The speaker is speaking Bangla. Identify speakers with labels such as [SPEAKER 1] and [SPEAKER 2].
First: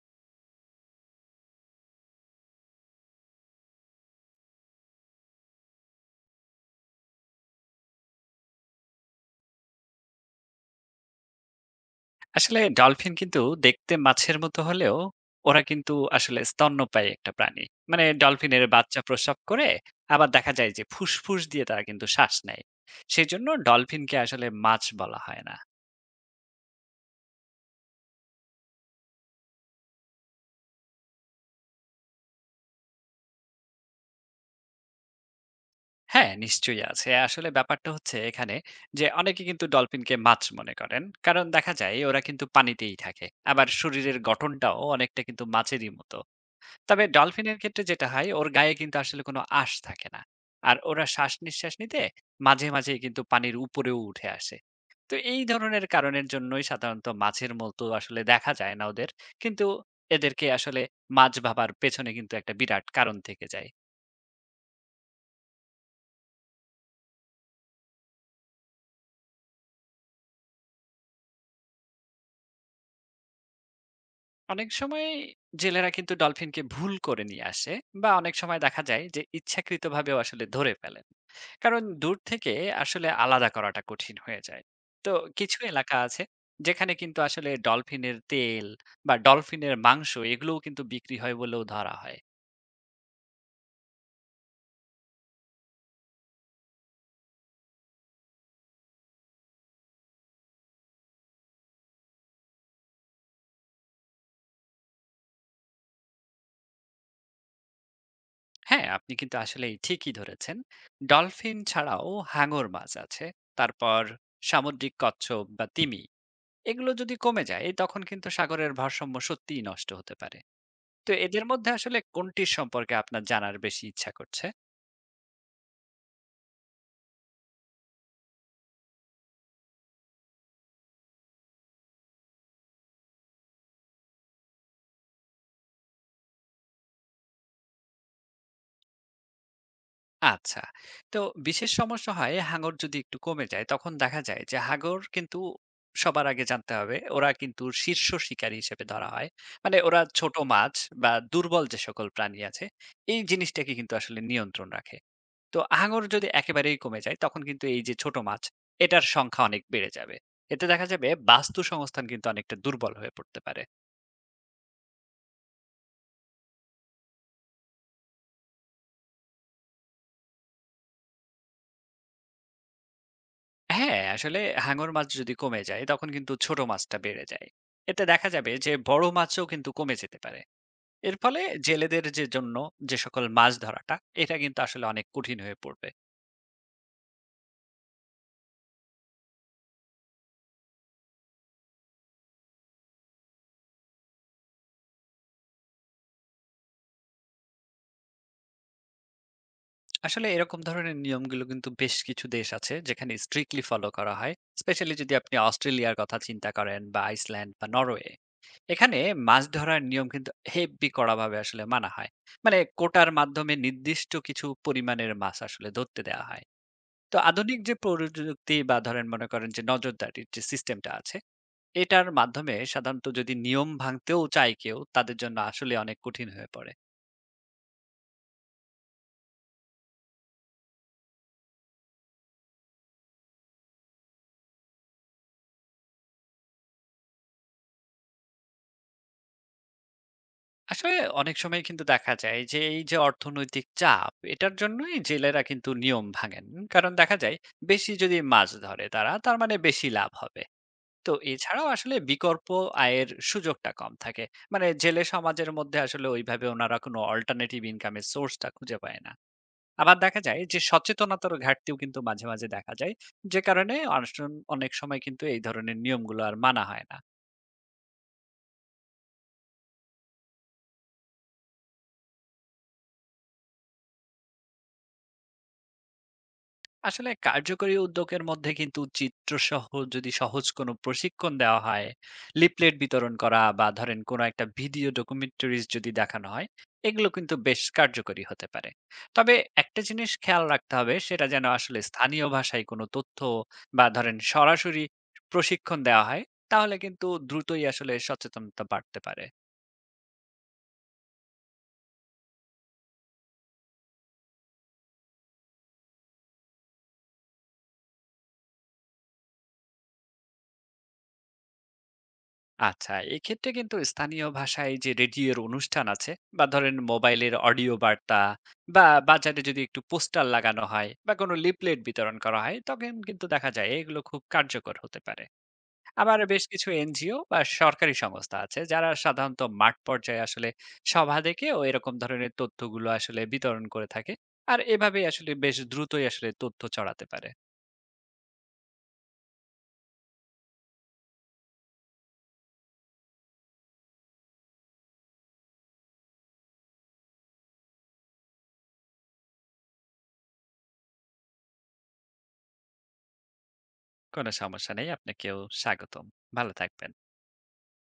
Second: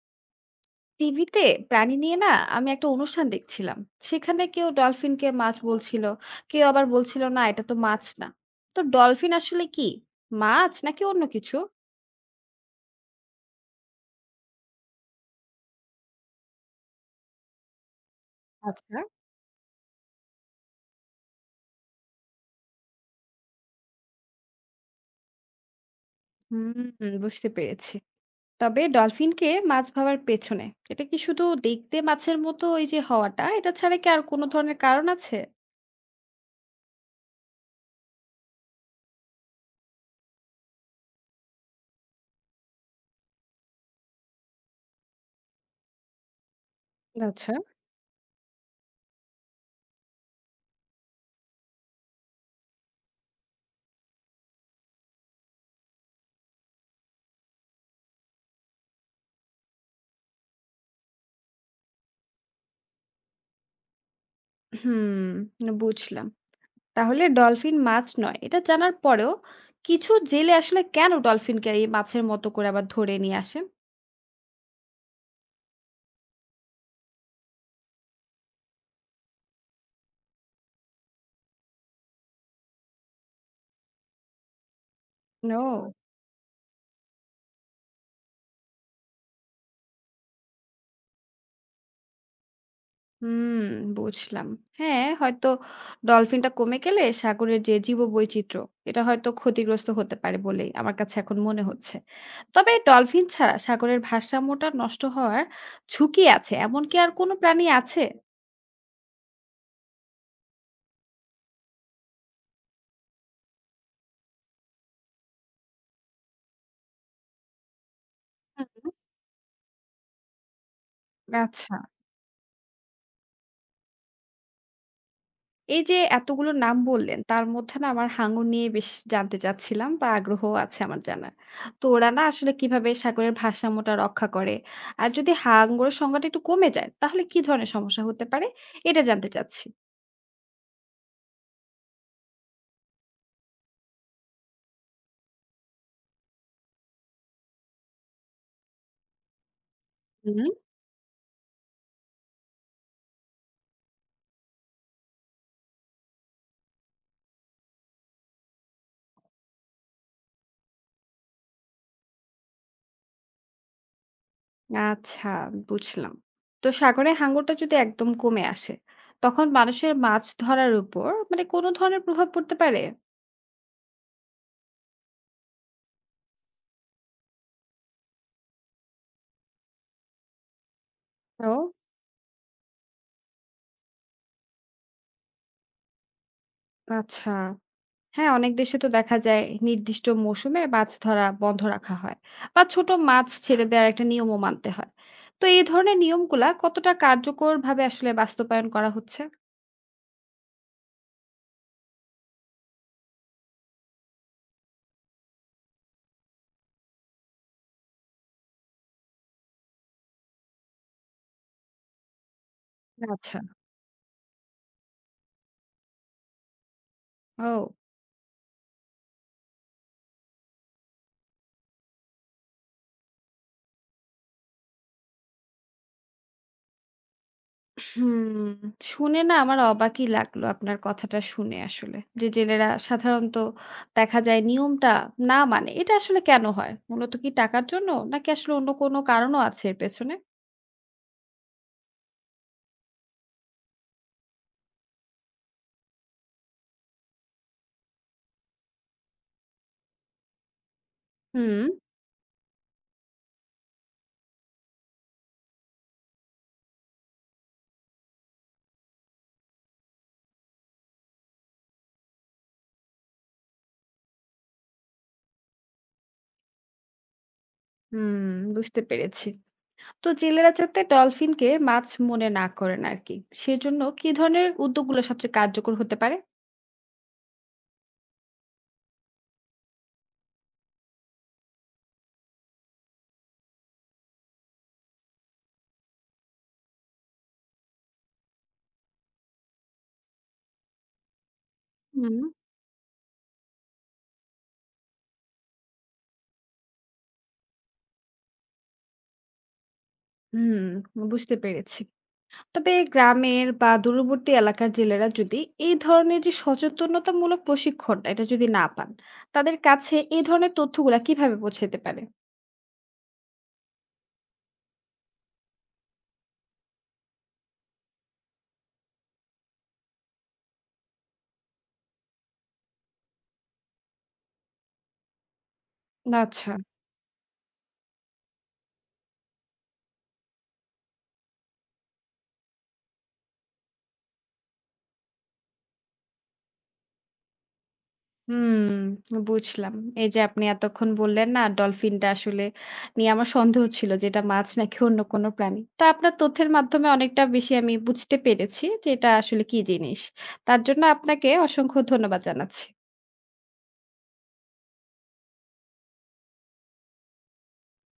[SPEAKER 1] টিভিতে প্রাণী নিয়ে না আমি একটা অনুষ্ঠান দেখছিলাম। সেখানে কেউ ডলফিনকে মাছ বলছিল, কেউ আবার বলছিল না এটা তো মাছ না। তো ডলফিন আসলে কি, মাছ নাকি অন্য কিছু?
[SPEAKER 2] আসলে ডলফিন কিন্তু দেখতে মাছের মতো হলেও ওরা কিন্তু আসলে স্তন্যপায়ী একটা প্রাণী। মানে ডলফিনের
[SPEAKER 1] আচ্ছা।
[SPEAKER 2] বাচ্চা প্রসব করে আবার দেখা যায় যে ফুসফুস দিয়ে তারা কিন্তু শ্বাস নেয়। সেজন্য ডলফিনকে আসলে মাছ বলা হয় না।
[SPEAKER 1] হুম, বুঝতে পেরেছি। তবে ডলফিনকে মাছ ভাবার পেছনে এটা কি শুধু দেখতে মাছের মতো ওই যে হওয়াটা, এটা ছাড়া কি আর কোনো ধরনের কারণ আছে?
[SPEAKER 2] হ্যাঁ, নিশ্চয়ই আছে। আসলে ব্যাপারটা হচ্ছে এখানে যে অনেকে কিন্তু ডলফিনকে মাছ মনে করেন। কারণ দেখা যায় ওরা কিন্তু পানিতেই থাকে। আবার শরীরের গঠনটাও অনেকটা কিন্তু মাছেরই মতো। তবে
[SPEAKER 1] আচ্ছা।
[SPEAKER 2] ডলফিনের ক্ষেত্রে যেটা হয় ওর গায়ে কিন্তু আসলে কোনো আঁশ থাকে না। আর ওরা শ্বাস-নিঃশ্বাস নিতে মাঝে, মাঝেই কিন্তু পানির উপরেও উঠে আসে। তো এই ধরনের কারণের জন্যই সাধারণত মাছের মতো আসলে দেখা যায় না ওদের। কিন্তু এদেরকে আসলে মাছ ভাবার পেছনে কিন্তু একটা বিরাট কারণ থেকে যায়।
[SPEAKER 1] হুম, বুঝলাম। তাহলে ডলফিন মাছ নয় এটা জানার পরেও কিছু জেলে আসলে কেন ডলফিনকে এই মাছের মতো করে আবার ধরে নিয়ে আসে?
[SPEAKER 2] অনেক সময় জেলেরা কিন্তু ডলফিনকে ভুল করে নিয়ে আসে বা অনেক সময় দেখা যায় যে ইচ্ছাকৃতভাবেও আসলে ধরে ফেলেন কারণ দূর থেকে আসলে আলাদা করাটা কঠিন হয়ে যায়। তো কিছু
[SPEAKER 1] ও!
[SPEAKER 2] এলাকা আছে যেখানে কিন্তু আসলে ডলফিনের তেল বা ডলফিনের মাংস এগুলোও কিন্তু বিক্রি হয় বলেও ধরা হয়।
[SPEAKER 1] হুম, বুঝলাম। হ্যাঁ, হয়তো ডলফিনটা কমে গেলে সাগরের যে জীববৈচিত্র্য, এটা হয়তো ক্ষতিগ্রস্ত হতে পারে বলেই আমার কাছে এখন মনে হচ্ছে। তবে ডলফিন ছাড়া সাগরের ভারসাম্যটা নষ্ট হওয়ার ঝুঁকি আছে, এমন কি আর কোনো প্রাণী আছে?
[SPEAKER 2] হ্যাঁ আপনি কিন্তু আসলে ঠিকই ধরেছেন। ডলফিন ছাড়াও হাঙর মাছ আছে, তারপর সামুদ্রিক কচ্ছপ বা তিমি, এগুলো যদি কমে যায় তখন কিন্তু সাগরের
[SPEAKER 1] হুম।
[SPEAKER 2] ভারসাম্য সত্যিই নষ্ট হতে পারে। তো এদের মধ্যে
[SPEAKER 1] আচ্ছা।
[SPEAKER 2] আসলে কোনটির সম্পর্কে আপনার জানার বেশি ইচ্ছা করছে?
[SPEAKER 1] এই যে এতগুলো নাম বললেন, তার মধ্যে না আমার হাঙর নিয়ে বেশ জানতে চাচ্ছিলাম বা আগ্রহও আছে আমার জানার। তো ওরা না আসলে কিভাবে সাগরের ভারসাম্যটা রক্ষা করে? আর যদি হাঙরের সংখ্যাটা একটু কমে যায়, তাহলে কি ধরনের সমস্যা হতে পারে? এটা জানতে চাচ্ছি।
[SPEAKER 2] আচ্ছা। তো বিশেষ সমস্যা হয় হাঙর যদি একটু কমে যায় তখন দেখা যায় যে হাঙর কিন্তু সবার আগে জানতে হবে ওরা কিন্তু শীর্ষ শিকারী হিসেবে ধরা হয়। মানে ওরা ছোট
[SPEAKER 1] হুম।
[SPEAKER 2] মাছ বা দুর্বল যে সকল প্রাণী আছে এই জিনিসটাকে কিন্তু আসলে নিয়ন্ত্রণ রাখে। তো হাঙর যদি একেবারেই কমে যায় তখন কিন্তু এই যে ছোট মাছ, এটার সংখ্যা অনেক বেড়ে যাবে। এতে দেখা যাবে বাস্তু সংস্থান কিন্তু অনেকটা দুর্বল হয়ে পড়তে পারে।
[SPEAKER 1] আচ্ছা, বুঝলাম। তো সাগরে হাঙরটা যদি একদম কমে আসে, তখন মানুষের মাছ ধরার উপর মানে কোনো ধরনের প্রভাব পড়তে পারে?
[SPEAKER 2] হ্যাঁ, আসলে হাঙর মাছ যদি কমে যায় তখন কিন্তু ছোট মাছটা বেড়ে যায়। এতে দেখা যাবে যে বড় মাছও কিন্তু কমে যেতে পারে। এর ফলে
[SPEAKER 1] ও
[SPEAKER 2] জেলেদের যে জন্য যে সকল মাছ ধরাটা এটা কিন্তু আসলে অনেক কঠিন হয়ে পড়বে।
[SPEAKER 1] আচ্ছা। হ্যাঁ, অনেক দেশে তো দেখা যায় নির্দিষ্ট মৌসুমে মাছ ধরা বন্ধ রাখা হয় বা ছোট মাছ ছেড়ে দেওয়ার একটা নিয়মও মানতে হয়। তো এই ধরনের নিয়মগুলা কতটা কার্যকরভাবে আসলে বাস্তবায়ন করা হচ্ছে?
[SPEAKER 2] আসলে এরকম ধরনের নিয়মগুলো কিন্তু বেশ কিছু দেশ আছে যেখানে স্ট্রিক্টলি ফলো করা হয়। স্পেশালি যদি আপনি অস্ট্রেলিয়ার কথা চিন্তা করেন বা আইসল্যান্ড বা নরওয়ে। এখানে মাছ ধরার নিয়ম কিন্তু হেব্বি কড়াভাবে আসলে মানা হয়। মানে কোটার
[SPEAKER 1] আচ্ছা।
[SPEAKER 2] মাধ্যমে নির্দিষ্ট কিছু পরিমাণের মাছ আসলে ধরতে দেওয়া হয়। তো আধুনিক যে
[SPEAKER 1] ও।
[SPEAKER 2] প্রযুক্তি বা ধরেন মনে করেন যে নজরদারির যে সিস্টেমটা আছে, এটার মাধ্যমে সাধারণত যদি নিয়ম ভাঙতেও চায় কেউ, তাদের জন্য আসলে অনেক কঠিন হয়ে পড়ে।
[SPEAKER 1] হুম, শুনে না আমার অবাকই লাগলো আপনার কথাটা শুনে আসলে। যে জেলেরা সাধারণত দেখা যায় নিয়মটা না মানে। এটা আসলে কেন হয়? মূলত কি টাকার জন্য? নাকি আসলে অন্য কোনো কারণও আছে এর পেছনে?
[SPEAKER 2] আসলে অনেক সময় কিন্তু দেখা যায় যে এই যে অর্থনৈতিক চাপ, এটার জন্যই জেলেরা কিন্তু নিয়ম ভাঙেন। কারণ দেখা যায় বেশি যদি মাছ ধরে তারা, তার মানে বেশি লাভ হবে। তো
[SPEAKER 1] হুম,
[SPEAKER 2] এছাড়াও আসলে বিকল্প আয়ের সুযোগটা কম থাকে। মানে জেলে সমাজের মধ্যে আসলে ওইভাবে ওনারা কোনো অল্টারনেটিভ ইনকাম এর সোর্স টা খুঁজে পায় না। আবার দেখা যায় যে সচেতনতার ঘাটতিও কিন্তু মাঝে মাঝে দেখা যায় যে কারণে অনেক সময় কিন্তু এই ধরনের নিয়মগুলো আর মানা হয় না।
[SPEAKER 1] হুম, বুঝতে পেরেছি। তো জেলেরা যাতে ডলফিনকে মাছ মনে না করেন আর কি, সেজন্য কি ধরনের উদ্যোগগুলো সবচেয়ে কার্যকর হতে পারে?
[SPEAKER 2] আসলে কার্যকরী উদ্যোগের মধ্যে কিন্তু চিত্রসহ যদি সহজ কোনো প্রশিক্ষণ দেওয়া হয়, লিফলেট বিতরণ করা বা ধরেন কোনো একটা ভিডিও ডকুমেন্টারিজ যদি দেখানো হয়, এগুলো কিন্তু বেশ কার্যকরী হতে পারে। তবে একটা জিনিস খেয়াল রাখতে হবে, সেটা যেন আসলে
[SPEAKER 1] হুম
[SPEAKER 2] স্থানীয় ভাষায় কোনো তথ্য বা ধরেন সরাসরি প্রশিক্ষণ দেওয়া হয়, তাহলে কিন্তু দ্রুতই আসলে সচেতনতা বাড়তে পারে।
[SPEAKER 1] হুম বুঝতে পেরেছি। তবে গ্রামের বা দূরবর্তী এলাকার জেলেরা যদি এই ধরনের যে সচেতনতামূলক প্রশিক্ষণটা এটা যদি না পান, তাদের কাছে এই ধরনের তথ্যগুলা কিভাবে পৌঁছাতে পারে?
[SPEAKER 2] আচ্ছা, এক্ষেত্রে কিন্তু স্থানীয় ভাষায় যে রেডিওর অনুষ্ঠান আছে বা ধরেন মোবাইলের অডিও বার্তা বা বাজারে যদি একটু পোস্টার লাগানো হয় বা কোনো লিফলেট বিতরণ করা হয় তখন কিন্তু দেখা যায় এগুলো খুব কার্যকর হতে পারে। আবার বেশ
[SPEAKER 1] আচ্ছা।
[SPEAKER 2] কিছু এনজিও বা সরকারি সংস্থা আছে যারা সাধারণত মাঠ পর্যায়ে আসলে সভা ডেকেও এরকম ধরনের তথ্যগুলো আসলে বিতরণ করে থাকে। আর এভাবেই আসলে বেশ দ্রুতই আসলে তথ্য ছড়াতে পারে।
[SPEAKER 1] হুম, বুঝলাম। এই যে আপনি এতক্ষণ বললেন না ডলফিনটা আসলে নিয়ে আমার সন্দেহ ছিল যে এটা মাছ নাকি অন্য কোনো প্রাণী। তো আপনার তথ্যের মাধ্যমে অনেকটা বেশি আমি বুঝতে পেরেছি যে এটা আসলে কি জিনিস। তার জন্য আপনাকে অসংখ্য ধন্যবাদ জানাচ্ছি।
[SPEAKER 2] কোনো সমস্যা নেই। আপনাকেও স্বাগতম। ভালো থাকবেন।